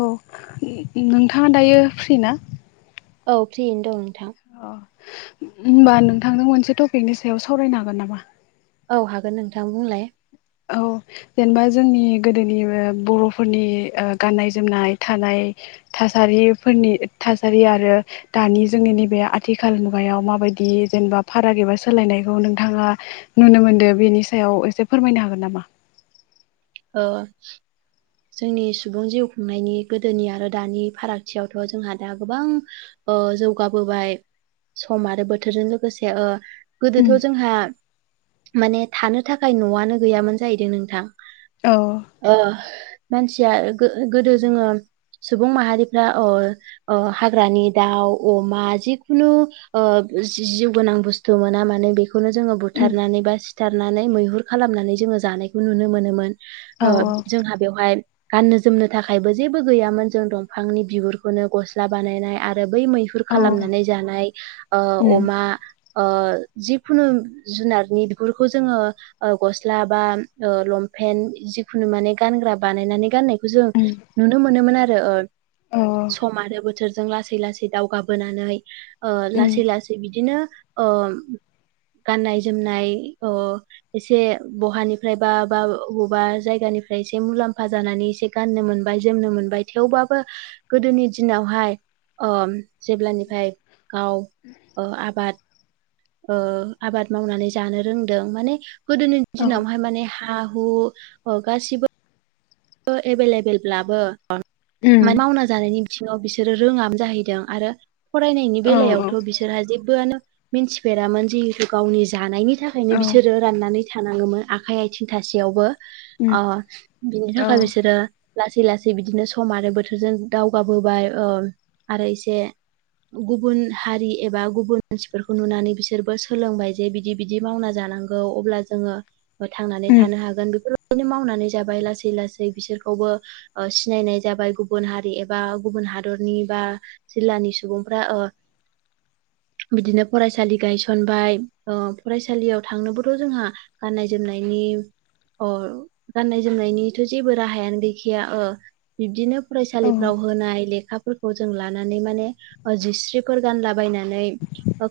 औ नोंथाङा दायो फ्रिना? औ फ्रियैनो दं नोंथां। अ होनोमबा नोंथांजों मोनसे टपिकनि सायाव सावरायनो हागोन नामा? औ हागोन नोंथां बुंलाय औ। जेनेबा जोंनि गोदोनि बर'फोरनि ओ गाननाय जोमनाय थानाय थासा थासारिफोरनि थासारि आरो दानि जोंनि नैबे आथिखाल मुगायाव माबायदि जेनेबा फाराग एबा सोलायनायखौ नोंथाङा नुनो मोनदो बेनि सायाव एसे फोरमायनो हागोन नामा? औ। जोंनि सुबुं जिउ खुंनायनि गोदोनि आरो दानि फारागथियावथ' जोंहा दा गोबां ओ जौगाबोबाय। सम आरो बोथोरजों लोगोसे ओ गोदोथ' जोंहा माने थानो थाखाय न'आनो गैयामोन जाहैदों नोंथां। औ ओ। मानसिया गो-गोदो जोङो सुबुं माहारिफ्रा ओ ओ हाग्रानि दाउ अमा जिखुनु ओ जि-जिउ गोनां बुस्थु मोना मानोे बेखौ बेखौनो जोङो औ बुथारनानै बा सिथारनानै मैहुर खालामनानै जोङो जानायखौ नुनो मोनोमोन। औ ओ जोंहा बेवहाय गाननो जोमनो थाखायबो जेबो गैयामोन जों दंफांनि बिगुरखौनो गस्ला बानायनाय आरो बै मैहुर औ खालामनानै जानाय औ ओ अमा ओ जिखुनु जुनारनि बिगुरखौ जोङो ओ गस्ला बा ओ लंपेन जिखुनु माने गानग्रा बानायनानै गाननायखौ जों नुनो मोनोमोन आरो, औ सम आरो बो बिसोरजों लासै लासै दावगाबोनानै ओ लासै लासै बिदिनो ओ गाननाय जोमनाय अ एसे बहानिफ्राय बा बा बबेबा जायगानि फ्राय इसे मुलामफा फा जानानै एसे गाननो मोनबाय जोमनो मोनबाय थेवबाबो गोदोनि दिनावहाय ओ जेब्लानिफ्राय गाव ओ आबाद ओ आबाद मावनानै जानो रोंदों माने गोदोनि दिनावहाय माने हा हु ओ गासिबो एभेलेबेलब्लाबो मा-मावना जानायनि बिङाव बिसोरो रोङामोन जाहैदों आरो फरायनायनि औ औ बेलायावथ' बिसोरहा जेबोआनो मिन्थिफेरामोन जिहेथु गावनि जानायनि थाखायनो बिसोरो राननानै थानाङोमोन आखाइ आथिं थासि थासेयावबो औ ओ बिनि थाखाय बिसोरो- लासै लासै बिदिनो सम आरो बोथोरजों दावगाबोबाय ओ आरो एसे गुबुन हारि एबा गुबुन मानसिफोरखौ नुनानै बिसोरबो सोलोंबाय जे बिदि बिदि मावना जा नांगौ अब्ला जोङो थांनानै थानो हागोन बेफोरबायदिनो मावनानै जाबाय लासै लासै बिसोरखौबो ओ सिनाय नाय जाबाय गुबुन हारि एबा गुबुन हादरनि बा जिल्ला नि सुबुंफ्रा ओ- [inaudible] बिदिनो फरायसालि गायसनबाय ओ फरायसालियाव थांनोबोथ' जोंहा गाननाय जोमनायनि गाननाय जोमनायनि थ' जेबो राहायानो गैखाया ओ बिबदिनो फरायसालिफ्राव होनाय लेखा फोरखौ जों लानानै माने जिस्रिफोर गानला बायनानै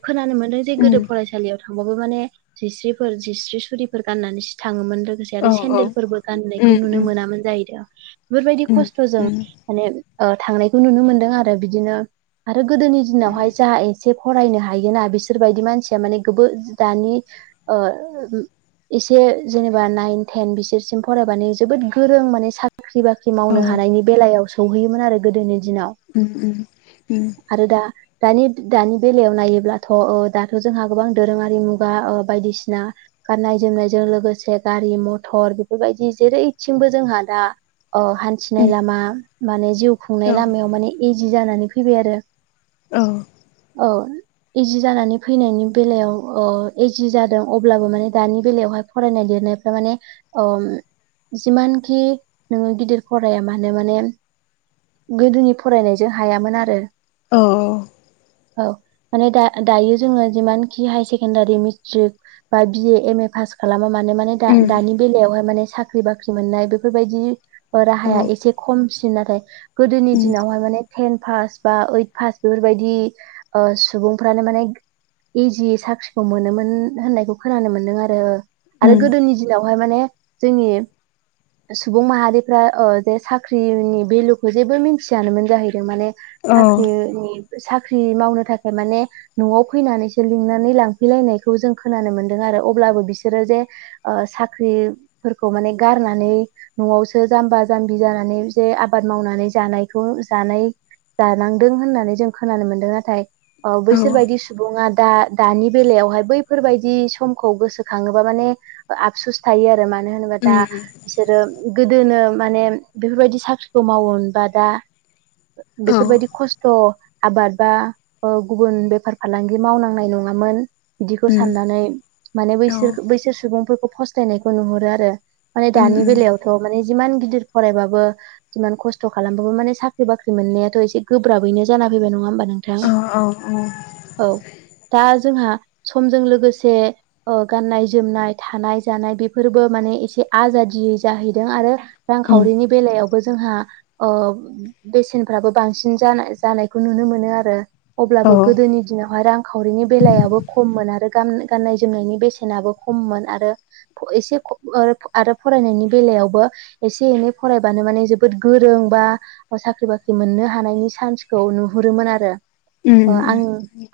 खोनानो मोनदों जे गोदो फरायसालियाव थांबाबो माने जिस्रिफोर जिस्रि सुरिफोर गाननानैसो थाङोमोन। लोगोसे आरो सेन्देलफोरबो गाननाय नुनो मोनामोन जाहैदों बेफोरबायदि खस्थ'जों माने ओ थांनायखौ नुनो मोनदों आरो बिदिनो आरो गोदोनि दिनावहाय जा एसे फरायनो हायोना बिसोर बादि मानसिया माने गोबो दानि ओ एसे जेनेबा नाइन थेन बिसोरसिम फरायबानो जोबोद गोरों माने साख्रि बाख्रि मावनो हानायनि बेलायाव सौहैयोमोन आरो गोदोनि दिनाव ओम ओम ओ आरो दा दानि दानि बेलायाव नायोब्लाथ' ओ दाथ' जोंहा गोबां दोरोङारि मुगा ओ बायदिसिना गाननाय जोमनायजों लोगोसे गारि मथर बेफोरबायदि जेरै- थिंबो जोंहा दा ओ हान्थिनाय लामा माने जिउ खुंनाय लामायाव माने जि जानानै फैबाय आरो औ औ इजि जानानै फैनायनि बेलायाव ओ इजि जादों अब्लाबो माने दानि बेलायावहाय फरायनाय देरनाय थार माने ओम जिमानखि नोङो गिदिर फराया मानो माने- गोदोनि फरायनायजों हायामोन आरो- औ औ माने दा दायो जोङो जिमानखि हाय सेकेण्डारि मेट्रिक बा बिए एम ए फा फास खालामा मानो माने दानि बेलायावहाय माने साख्रि बाख्रि मोननाय बेफोरबायदि राहाया एसे खम- सिन नाथाय गोदोनि दिनावहाय माने टेन पास बा ओइथ पास बेफोरबायदि ओ सुबुंफ्रानो माने एजि साख्रिखौ मोनोमोन होननायखौ खोनानो मोन्दों आरो आरो गोदोनि दिनावहाय माने जोंनि [inaudible] सुबुं माहारिफ्रा ओ जे साख्रिनि भेलुखौ जेबो मिथियानोमोन जाहैदों माने साख्रिनि साख्रि मावनो थाखाय माने न'आव फैनानैसो लिंनानै लांफैलायनायखौ जों खोनानो मोनदों आरो अब्लाबो बिसोरो जे ओ साख्रिफोरखौ माने गारनानै न'आवसो जाम्बा जाम्बि जानानै जे आबाद मावनानै जानायखौ जानाय जानांदों होननानै जों खोनानो मोनदों नाथाय ओ बैसोर बादि सुबुङा दा दानि बेलायावहाय बैफोरबायदि समखौ गोसोखाङोबा माने आ आफसुस थायो आरो मानो होनोब्ला दा दा बिसोरो गोदोनो माने बेफोरबायदि साख्रिखौ मावोमोनबा दा बेफोरबायदि खस्थ' आबाद बा गुबुन बेफार फालांगि मावनांनाय नङामोन बिदिखौ साननानै माने बैसोर बैसोर सुबुंफोरखौ फसथायनायखौ नुहुरो आरो माने दानि बेलायावथ' माने जिमान गिदिर फरायबाबो जिमान खस्थ' खालामबाबो माने साख्रि बाख्रि मोननायाथ' एसे गोब्राबैनो जाना फैबाय नङा होमबा नोंथां औ दा जोंहा समजों लोगोसे ओ गाननाय जोमनाय थानाय जानाय बेफोरबो माने एसे आजादियै जाहैदों आरो रांखावरिनि बेलायाव जोंहा ओ बेसेनफ्राबो बांसिन जानाय- जानायखौ नुनो मोनो आरो अब्लाबो गोदोनि दिनावहाय रां खावरिनि बेलायाबो खममोन आरो गान-गाननाय जोमनायनि बेसेनाबो खममोन आरो एसे ओ आरो फरायनायनि बेलायावबो एसे एनै फरायबानो माने जोबोद गोरों बा साख्रि बाख्रि मोननो हानायनि चान्सखौ नुहुरोमोन आरो अ आङो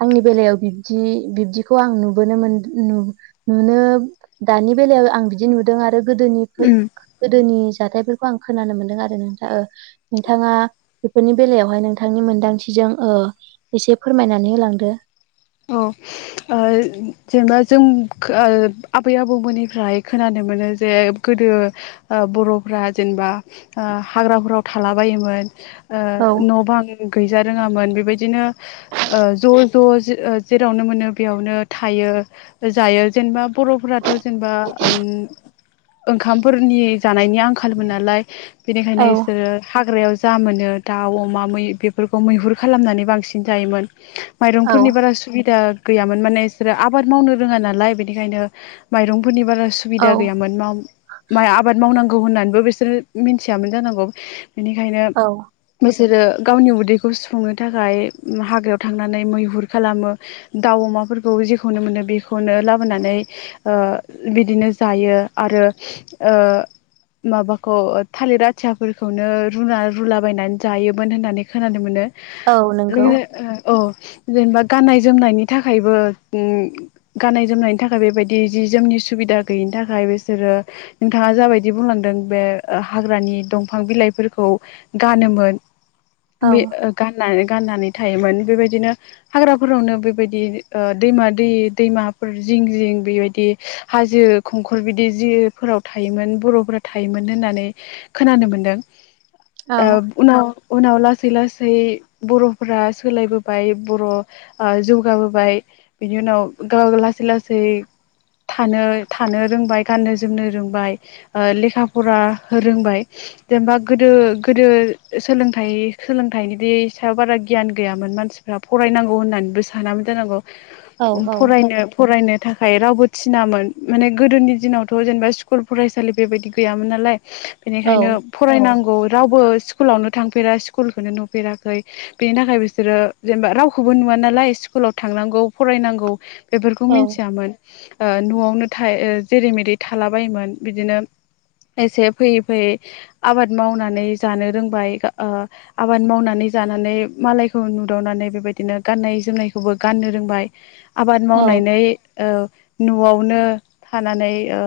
आंनि बेलायाव बिबदि बिब्दिखौ आं नुबोनो मोन नुनो दानि बेलायाव आं बिदि नुदों आरो गोदोनिखो उम गोदोनि जाथायफोरखौ आं खोनानो मोनदों आरो नोंथा ओ नोंथाङा बेफोरनि बेलायावहाय नोंथांनि मोनदांथिजों ओ एसे फोरमायनानै होलांदो अ ओ जेनेबा जों आबै आबौमोननिफ्राय खोनानो मोनो जे गोदो ओ बर'फ्रा जेनेबा ओ हाग्राफोराव थाला बायोमोन ओ औ न' बां गैजा रोङामोन बेबायदिनो ओ ज' ज' जेरावनो मोनो बेयावनो थायो जायो जेनेबा बर'फोराथ' जेनेबा उम ओंखामफोरनि जानायनि आंखालमोन नालाय बेनिखायनो औ बिसोर हाग्रायाव जा मोनो दाउ अमा मै बेफोरखौ मैहुर खालामनानै बांसिन जायोमोन औ नि बारा सुबिदा गैयोन माने बिसोरा आबाद मावनो रोङ नालाय बेनिखायनो माइरं नि बारा औ सुबिदा गैयामोन नङा माइ आबाद मावनांगौ होननानैबो बिसोरो मिनथियामोन जानांगौ बेनिखायनो औ जेरो गावनि उदैखौ सुफुंनो थाखाय हाग्रायाव थांनानै मैहुर खालामो दाउ अमाफोरखौ जेखौनो मोनो बेखौनो लाबोनानै ओ बिदिनो जायो आरो ओ माबाखौ थालिर आथियाफोरखौनो रुना रुलाबायायनानै जायोमोन होननानै खोनानो मोनो औ नोंगौ लोगोसे औ जेनेबा गाननाय जोमनायनि थाखायबो उम गाननाय जोमनायनि थाखाय बेबायदि जि जोमनि सुबिदा गैयिनि थाखाय बिसोरो नोंथाङा जाबायदि बुंलांदों बे हाग्रानि दंफां बिलाइफोर खौ गानोमोन औ बे गाननानै थायोमोन बेबायदिनो हाग्राफोरावनो बेबायदि ओ दैमा दै दैमाफोर जिं जिं बेबायदि हाजो खंखर बिदि जिफोराव थायोमोन बर'फोरा थायोमोन होननानै खोनानो मोन्दों औ ओ उनाव उनाव लासै लासै बर'फोरा सोलायबोबाय बर' ओ जौगाबोबाय बिनि उनाव गाव लासै लासै थानो थानो रोंबाय गाननो जोमनो रोंबाय ओ लेखा फरा रोंबाय जेनेबा गोदो गोदो सोलोंथाइ सोलोंथाइनि सायाव बारा गियान गैयामोन मानसिफोरा फरायनांगौ होननानैबो सानबो औ जानांगौनो औ फरायनो फरायनो थाखाय रावबो थिनामोन माने गोदोनि दिनावथ' जेनेबा स्कुल फरायसालि बेबायदि गैयामोन नालाय औ बेनिखायनो फरायनांगौ रावबो स्कुलावनो थांफेरा स्कुलखौनो नुफेराखै बिनि थाखाय बिसोरो जेनेबा राव खौबो नुवा नालाय स्कुलाव थांनांगौ फरायनांगौ बेफोरखौ औ मिनथियामोन ओ न'आवनो थायो ओ जेरै मेरै थालाबायोमोन बिदिनो एसे फैयै फैयै आबाद मावनानै जानो रोंबाय ओ आबाद मावनानै जानानै मालायखौ नुदावनानै बेबाय- दिनो गाननाय जोमनायखौबो गाननो रोंबाय आबाद औ मावनानै ओ न'आवनो थानानै ओ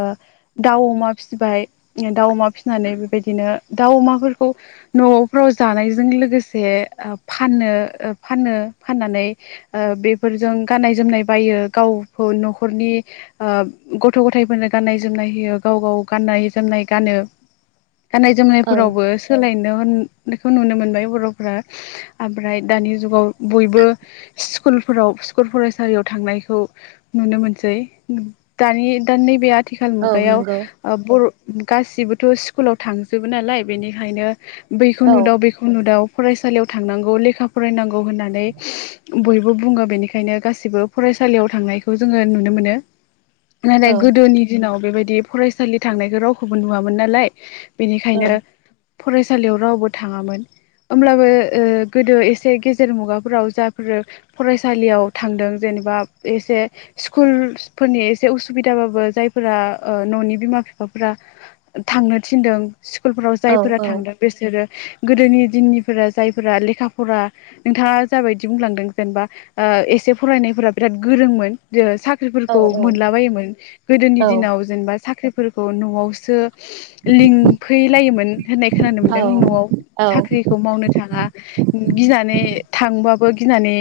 दाउ अमा फिसिबाय दाउ अमा फिसिनानै बे बिदिनो दाउ अमाफोरखौ न'फ्राव जानायजों लोगोसे फाननो फानो फाननानै ओ बेफोरजों गाननाय जोमनाय बायो गावखौ न'खरनि ओ गथ' गथायफोरनो गाननाय जोमनाय होयो गाव गाव गाननाय जोमनाय गानो गाननाय औ जोमनायफोरावबो सोलायनो बेखौ नुनो मोनबाय बर'फोरा ओमफ्राय दानि जुगाव बयबो स्कुलफोराव स्कुल फरायसालियाव थांनायखौ नुनो मोनसै दानि दा नैबे आथिखाल औ मुगायाव नंगौ ओ बर' गासिबोथ' स्कुलाव थांजोबो नालाय बेनिखायनो बैखौ औ नुदाव बेखौ नुदाव फरायसालियाव थांनांगौ लेखा फरायनांगौ होननानै बयबो बुङो बेनिखायनो गासिबो फरायसालियाव थांनायखौ जोङो नुनो मोनो नालाय औ गोदोनि दिनाव बेबायदि फरायसालि थांनायखौ रावखौबो नुवामोन नालाय औ बेनिखायनो फरायसालियाव रावबो थाङामोन होमब्लाबो ओ गोदो एसे गेजेर मुगा फोराव जायफोर फरायसालियाव थांदों जेनेबा एसे स्कुल फोरनि एसे बे उसुबिदाबाबो जायफोरा न'नि बिमा बिफाफोरा थांनो थिनदों स्कुलफोराव औ जायफोरा थांदों बिसोरो गोदोनि दिननिफोरा जायफोरा लेखा फरा नोंथाङा जाबायदि बुंलांदों जेनेबा एसे फरायनायफोरा बिराद गोरोंमोन ज औ साख्रिफोरखौ औ मोनलाबायायोमोन गोदोनि औ दिनाव जेनेबा साख्रिफोरखौ न'आवसो [unintelligible] लिंफैलायोमोन होननाय खोनानो औ मोन्दों न'आव औ साख्रिखौ मावनो थाङा गिनानै थांबाबो गिनानै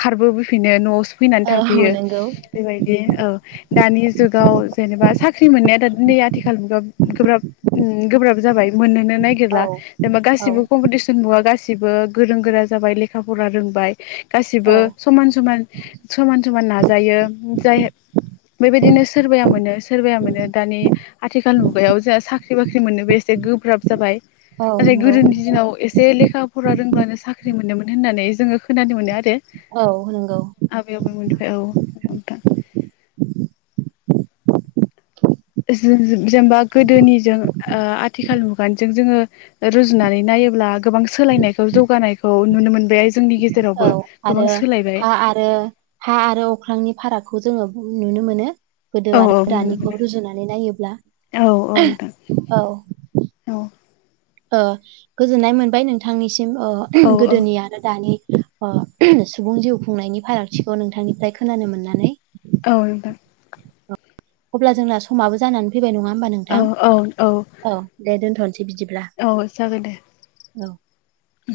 खारबोफैफिनो न'आव फैनानै औ थाफैयो नंगौ बेबायदि औ दानि जुगाव जेनेबा साख्रि मोननाया नै आथिखाल मुगा गोब्राब उ गोब्राब जाबाय मोननोनो औ नागिरला जेनेबा औ गासिबो कम्पिटिसन मुगा गासिबो गासिबो गोरों गोरा जाबाय लेखा फरा रोंबाय औ गासिबो समान समान समान समान नाजायो जाय बेबायदिनो सोरबाया मोनो सोरबाया मोनो दानि आथिखाल मुगायाव जोंहा साख्रि बाख्रि मोननो बेसे गोब्राब जाबाय औ नाथाय नंगौ गोदोनि दिनाव एसे लेखा फरा रोंब्लानो साख्रि साख्रि मोनोमोन होननानै जोङो खोनानो मोनो आरो औ नंगौ आबै आबौ मोननिफ्राय औ नोंथां [unintelligible] जों जेनेबा गोदोनिजों ओ आथिखाल मुगजों जोंओ रुजुनानै नायोब्ला गोबां सोलायनायखौ जौगानायखौ नुनो मोनबाय जोंनि औ गेजेरावबो गोबां आरो सोलायबाय हा आरो हा आरो अख्रांनि फाराग बेखौ जोङो नुनो मोनो गोदो औ आरो औ नुनो रानिखौ मोनो रुजुनानै नायोब्ला औ औ नोंथां औ औ ओगोजोननाय मोनबाय नोंथांनिसिम औ गोदोनि आरो दानि अ सुबुं जिउ खुंनायनि फारागथिखौ नोंथांनिफ्राय खोनानो मोननानै औ औ नोंथां अब्ला जोंना समाबो जानानै फैबाय नङा होमबा औ नोंथां औ औ औ दे दोनथ' औ जागोन दे औ' उ